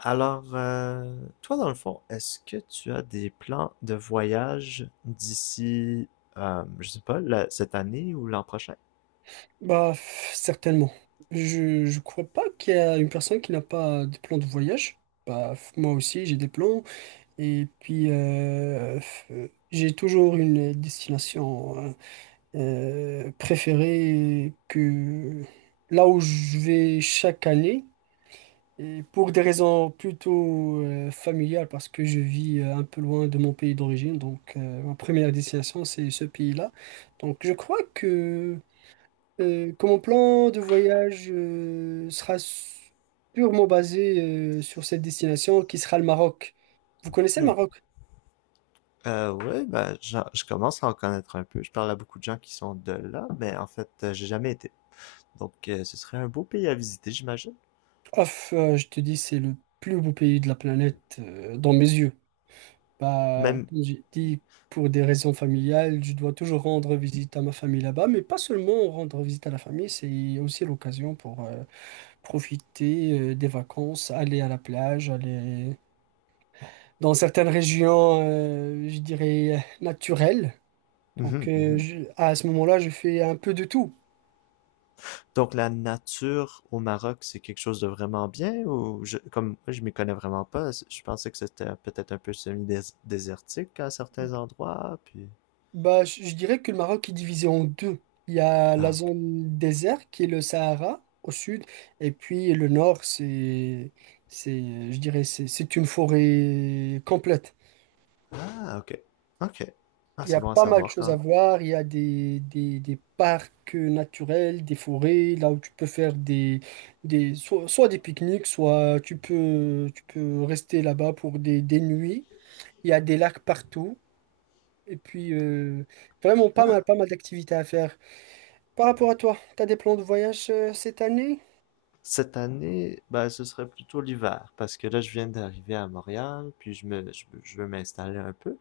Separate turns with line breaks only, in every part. Alors, toi, dans le fond, est-ce que tu as des plans de voyage d'ici, je sais pas, cette année ou l'an prochain?
Bah, pff, certainement. Je crois pas qu'il y a une personne qui n'a pas des plans de voyage. Bah, pff, moi aussi, j'ai des plans. Et puis, j'ai toujours une destination préférée que là où je vais chaque année. Et pour des raisons plutôt familiales, parce que je vis un peu loin de mon pays d'origine. Donc, ma première destination, c'est ce pays-là. Donc, je crois que mon plan de voyage sera purement basé sur cette destination qui sera le Maroc. Vous connaissez le
Hmm.
Maroc?
Ouais, ben, je commence à en connaître un peu. Je parle à beaucoup de gens qui sont de là, mais en fait, j'ai jamais été. Donc, ce serait un beau pays à visiter, j'imagine.
Ouf, je te dis, c'est le plus beau pays de la planète dans mes yeux. Bah,
Même.
comme j'ai dit, pour des raisons familiales, je dois toujours rendre visite à ma famille là-bas, mais pas seulement rendre visite à la famille, c'est aussi l'occasion pour profiter des vacances, aller à la plage, aller dans certaines régions, je dirais, naturelles. Donc
Mhm,
euh,
mhm.
je- à ce moment-là, je fais un peu de tout.
Donc, la nature au Maroc, c'est quelque chose de vraiment bien ou comme moi, je m'y connais vraiment pas, je pensais que c'était peut-être un peu semi-désertique à certains endroits, puis.
Bah, je dirais que le Maroc est divisé en deux. Il y a la
Ah, ok.
zone désert qui est le Sahara au sud, et puis le nord, c'est, je dirais, c'est une forêt complète.
Ah, ok. Ok. Ah,
Il y
c'est
a
bon à
pas mal de
savoir
choses
quand
à
même.
voir. Il y a des parcs naturels, des forêts, là où tu peux faire soit des pique-niques, soit tu peux rester là-bas pour des nuits. Il y a des lacs partout. Et puis, vraiment pas mal,
Ah,
pas mal d'activités à faire. Par rapport à toi, t'as des plans de voyage cette année?
cette année, ben, ce serait plutôt l'hiver, parce que là, je viens d'arriver à Montréal, puis je veux m'installer un peu.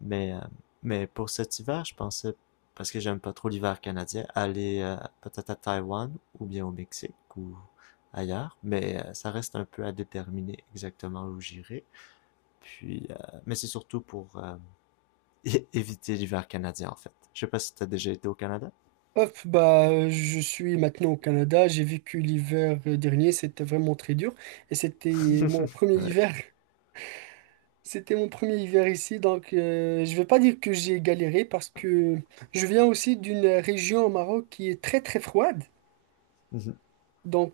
Mais, euh, mais pour cet hiver, je pensais, parce que j'aime pas trop l'hiver canadien, aller peut-être à Taïwan, ou bien au Mexique, ou ailleurs. Mais ça reste un peu à déterminer exactement où j'irai. Puis, mais c'est surtout pour éviter l'hiver canadien, en fait. Je sais pas si t'as déjà été au Canada.
Je suis maintenant au Canada. J'ai vécu l'hiver dernier. C'était vraiment très dur. Et c'était mon premier
Ouais.
hiver. C'était mon premier hiver ici. Donc, je vais pas dire que j'ai galéré parce que je viens aussi d'une région au Maroc qui est très, très froide.
Mhm.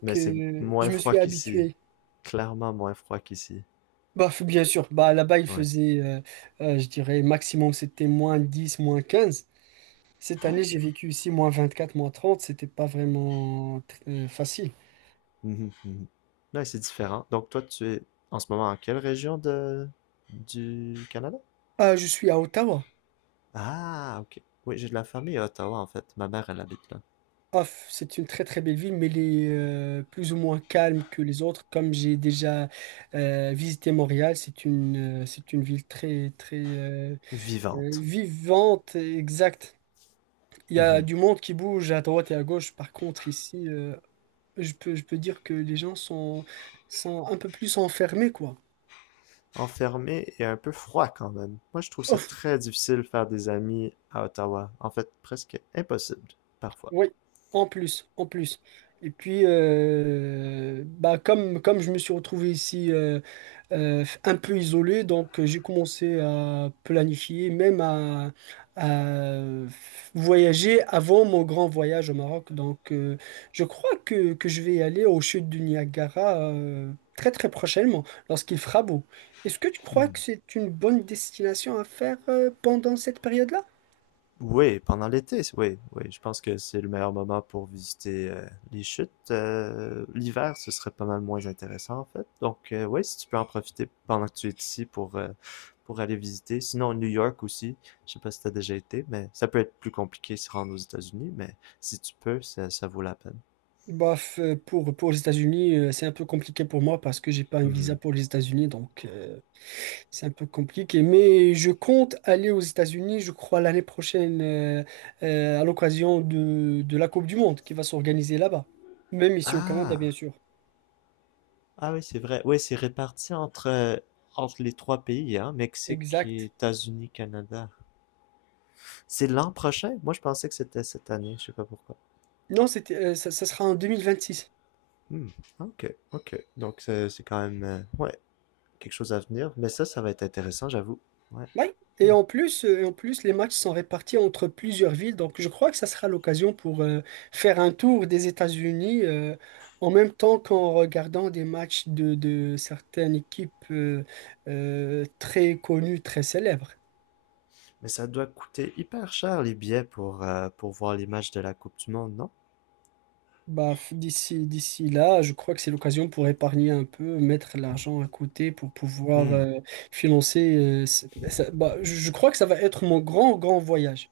Mais c'est moins
je me
froid
suis
qu'ici.
habitué.
Clairement moins froid qu'ici.
Bah, f- bien sûr. Bah, là-bas, il
Ouais.
faisait, je dirais, maximum, c'était moins 10 moins quinze. Cette année,
Ok.
j'ai vécu ici moins 24, moins 30. C'était pas vraiment facile.
Mhm, mhm. Ouais, c'est différent. Donc toi, tu es en ce moment en quelle région de du Canada?
Ah, je suis à Ottawa.
Ah, ok. Oui, j'ai de la famille à Ottawa, en fait. Ma mère, elle habite là.
Ah, f- c'est une très très belle ville, mais elle est plus ou moins calme que les autres. Comme j'ai déjà visité Montréal, c'est une ville très très
Vivante.
vivante, et exacte. Il y a
Mhm.
du monde qui bouge à droite et à gauche. Par contre, ici, je peux dire que les gens sont un peu plus enfermés, quoi.
Enfermée et un peu froid quand même. Moi, je trouve ça
Oh,
très difficile de faire des amis à Ottawa. En fait, presque impossible, parfois.
oui, en plus, en plus. Et puis, bah, comme je me suis retrouvé ici un peu isolé, donc j'ai commencé à planifier, même à voyager avant mon grand voyage au Maroc. Donc, je crois que je vais aller aux chutes du Niagara très très prochainement, lorsqu'il fera beau. Est-ce que tu crois que
Mhm.
c'est une bonne destination à faire pendant cette période-là?
Oui, pendant l'été, oui, oui, je pense que c'est le meilleur moment pour visiter les chutes. L'hiver, ce serait pas mal moins intéressant en fait. Donc oui, si tu peux en profiter pendant que tu es ici pour aller visiter. Sinon, New York aussi, je sais pas si t'as déjà été, mais ça peut être plus compliqué de se rendre aux États-Unis, mais si tu peux, ça vaut la peine.
Bah, pour les États-Unis, c'est un peu compliqué pour moi parce que j'ai pas un visa
Mhm.
pour les États-Unis, donc c'est un peu compliqué. Mais je compte aller aux États-Unis, je crois, l'année prochaine, à l'occasion de la Coupe du Monde qui va s'organiser là-bas. Même ici au Canada, bien
Ah,
sûr.
ah oui, c'est vrai. Oui, c'est réparti entre entre les trois pays, hein, Mexique, et
Exact.
États-Unis, Canada. C'est l'an prochain? Moi, je pensais que c'était cette année, je sais pas pourquoi.
Non, c'était, ça, ça sera en 2026.
Hmm. Ok, ok. Donc, c'est quand même, ouais, quelque chose à venir. Mais ça va être intéressant, j'avoue. Ouais.
Oui, et
Hmm.
en plus, les matchs sont répartis entre plusieurs villes, donc je crois que ça sera l'occasion pour faire un tour des États-Unis en même temps qu'en regardant des matchs de certaines équipes très connues, très célèbres.
Mais ça doit coûter hyper cher les billets pour voir les matchs de la Coupe du Monde, non?
Bah, d'ici là, je crois que c'est l'occasion pour épargner un peu, mettre l'argent à côté pour pouvoir
Hmm.
financer. Je crois que ça va être mon grand, grand voyage.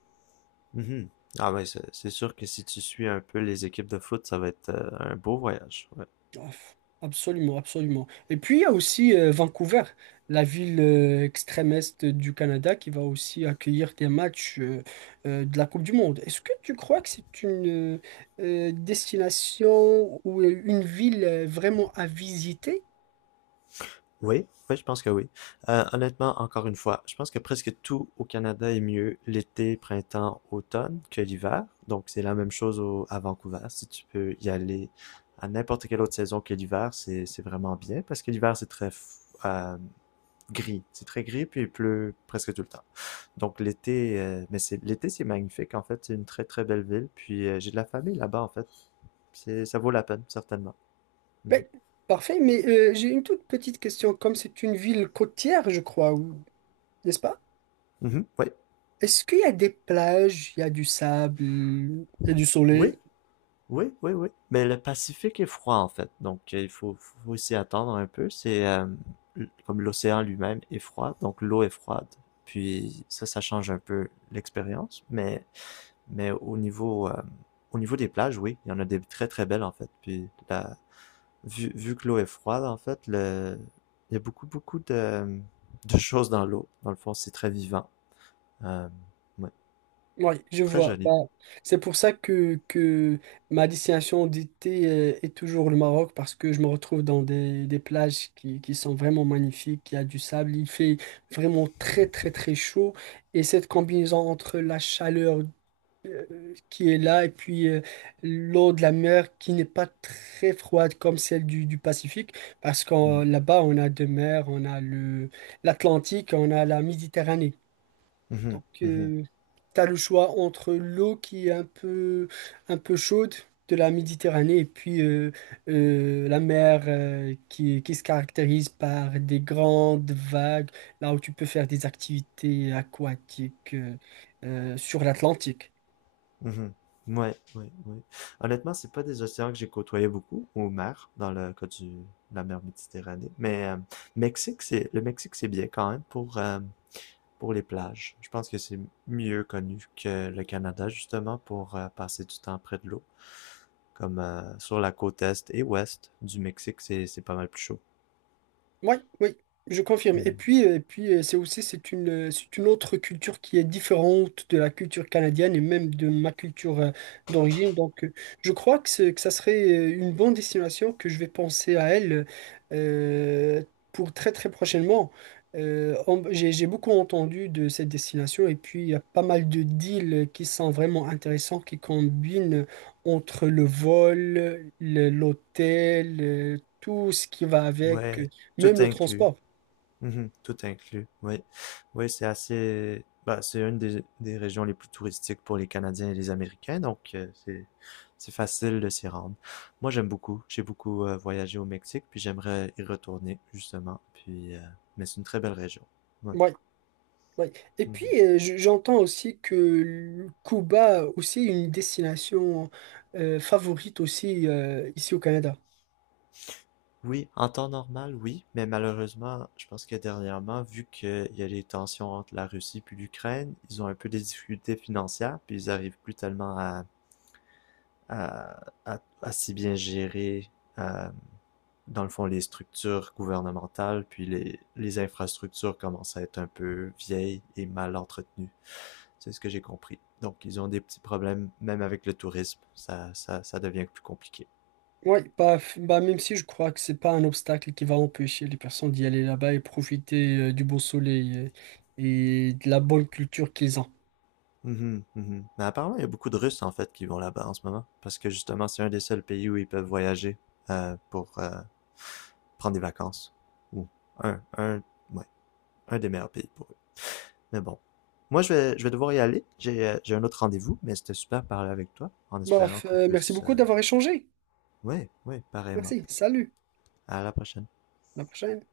Mhm. Ah, ouais, c'est sûr que si tu suis un peu les équipes de foot, ça va être un beau voyage. Ouais.
Ouf, absolument, absolument. Et puis il y a aussi Vancouver, la ville extrême est du Canada, qui va aussi accueillir des matchs de la Coupe du Monde. Est-ce que tu crois que c'est une destination ou une ville vraiment à visiter?
Oui, oui, je pense que oui. Honnêtement, encore une fois, je pense que presque tout au Canada est mieux l'été, printemps, automne que l'hiver. Donc, c'est la même chose à Vancouver. Si tu peux y aller à n'importe quelle autre saison que l'hiver, c'est vraiment bien parce que l'hiver, c'est très gris. C'est très gris, puis il pleut presque tout le temps. Donc, l'été, mais c'est l'été, c'est magnifique. En fait, c'est une très, très belle ville. Puis, j'ai de la famille là-bas, en fait. Ça vaut la peine, certainement. Mhm.
Ben, parfait, mais j'ai une toute petite question. Comme c'est une ville côtière, je crois, ou- n'est-ce pas?
Mhm, oui.
Est-ce qu'il y a des plages, il y a du sable, il y a du
Oui,
soleil?
Oui, oui, oui. Mais le Pacifique est froid en fait, donc il faut, faut s'y attendre un peu. C'est comme l'océan lui-même est froid, donc l'eau est froide. Puis ça change un peu l'expérience, mais au niveau des plages, oui, il y en a des très très belles en fait. Puis la vu que l'eau est froide en fait, le il y a beaucoup de choses dans l'eau. Dans le fond, c'est très vivant. Euh, ouais,
Oui, je
très
vois. Bah,
joli.
c'est pour ça que ma destination d'été est toujours le Maroc, parce que je me retrouve dans des plages qui sont vraiment magnifiques, il y a du sable, il fait vraiment très très très chaud, et cette combinaison entre la chaleur qui est là et puis l'eau de la mer qui n'est pas très froide comme celle du Pacifique, parce que
Mhm.
là-bas on a deux mers, on a le l'Atlantique, on a la Méditerranée.
Mhm,
Donc,
mhm.
t'as le choix entre l'eau qui est un peu chaude de la Méditerranée et puis la mer qui se caractérise par des grandes vagues, là où tu peux faire des activités aquatiques sur l'Atlantique.
Mhm. Ouais, ouais, ouais. Honnêtement, c'est pas des océans que j'ai côtoyé beaucoup, au mer, dans le cas de la mer Méditerranée. Mais le Mexique, c'est bien quand même pour les plages. Je pense que c'est mieux connu que le Canada, justement, pour passer du temps près de l'eau. Comme sur la côte est et ouest du Mexique, c'est pas mal plus chaud.
Oui, oui, je confirme. Et
Mhm.
puis, c'est aussi c'est une autre culture qui est différente de la culture canadienne et même de ma culture d'origine. Donc, je crois que ça serait une bonne destination que je vais penser à elle euh, pour très très prochainement. J'ai beaucoup entendu de cette destination et puis il y a pas mal de deals qui sont vraiment intéressants, qui combinent entre le vol, l'hôtel, tout ce qui va avec.
Ouais, tout
Même le
inclus.
transport.
Mhm. Tout inclus, oui. Oui, c'est assez. Bah, c'est une des régions les plus touristiques pour les Canadiens et les Américains, donc c'est facile de s'y rendre. Moi, j'aime beaucoup. J'ai beaucoup voyagé au Mexique, puis j'aimerais y retourner, justement. Puis, mais c'est une très belle région. Ouais.
Ouais, ouais. Et puis,
Mhm.
j'entends aussi que le Cuba aussi est une destination favorite aussi ici au Canada.
Oui, en temps normal, oui, mais malheureusement, je pense que dernièrement, vu qu'il y a les tensions entre la Russie puis l'Ukraine, ils ont un peu des difficultés financières, puis ils arrivent plus tellement à à si bien gérer, euh, dans le fond, les structures gouvernementales, puis les infrastructures commencent à être un peu vieilles et mal entretenues. C'est ce que j'ai compris. Donc, ils ont des petits problèmes, même avec le tourisme. Ça devient plus compliqué.
Ouais, bah, f- bah, même si je crois que c'est pas un obstacle qui va empêcher les personnes d'y aller là-bas et profiter du beau soleil et de la bonne culture qu'ils ont.
Mhm, mhm. Mais apparemment, il y a beaucoup de Russes, en fait, qui vont là-bas en ce moment. Parce que justement, c'est un des seuls pays où ils peuvent voyager pour prendre des vacances. Ou un, un, ouais, un des meilleurs pays pour Mais bon. Moi, je vais devoir y aller. J'ai un autre rendez-vous, mais c'était super de parler avec toi, en espérant
Bref,
qu'on
merci
puisse...
beaucoup d'avoir échangé.
Ouais, ouais, pareillement.
Merci, salut,
À la prochaine.
à la prochaine.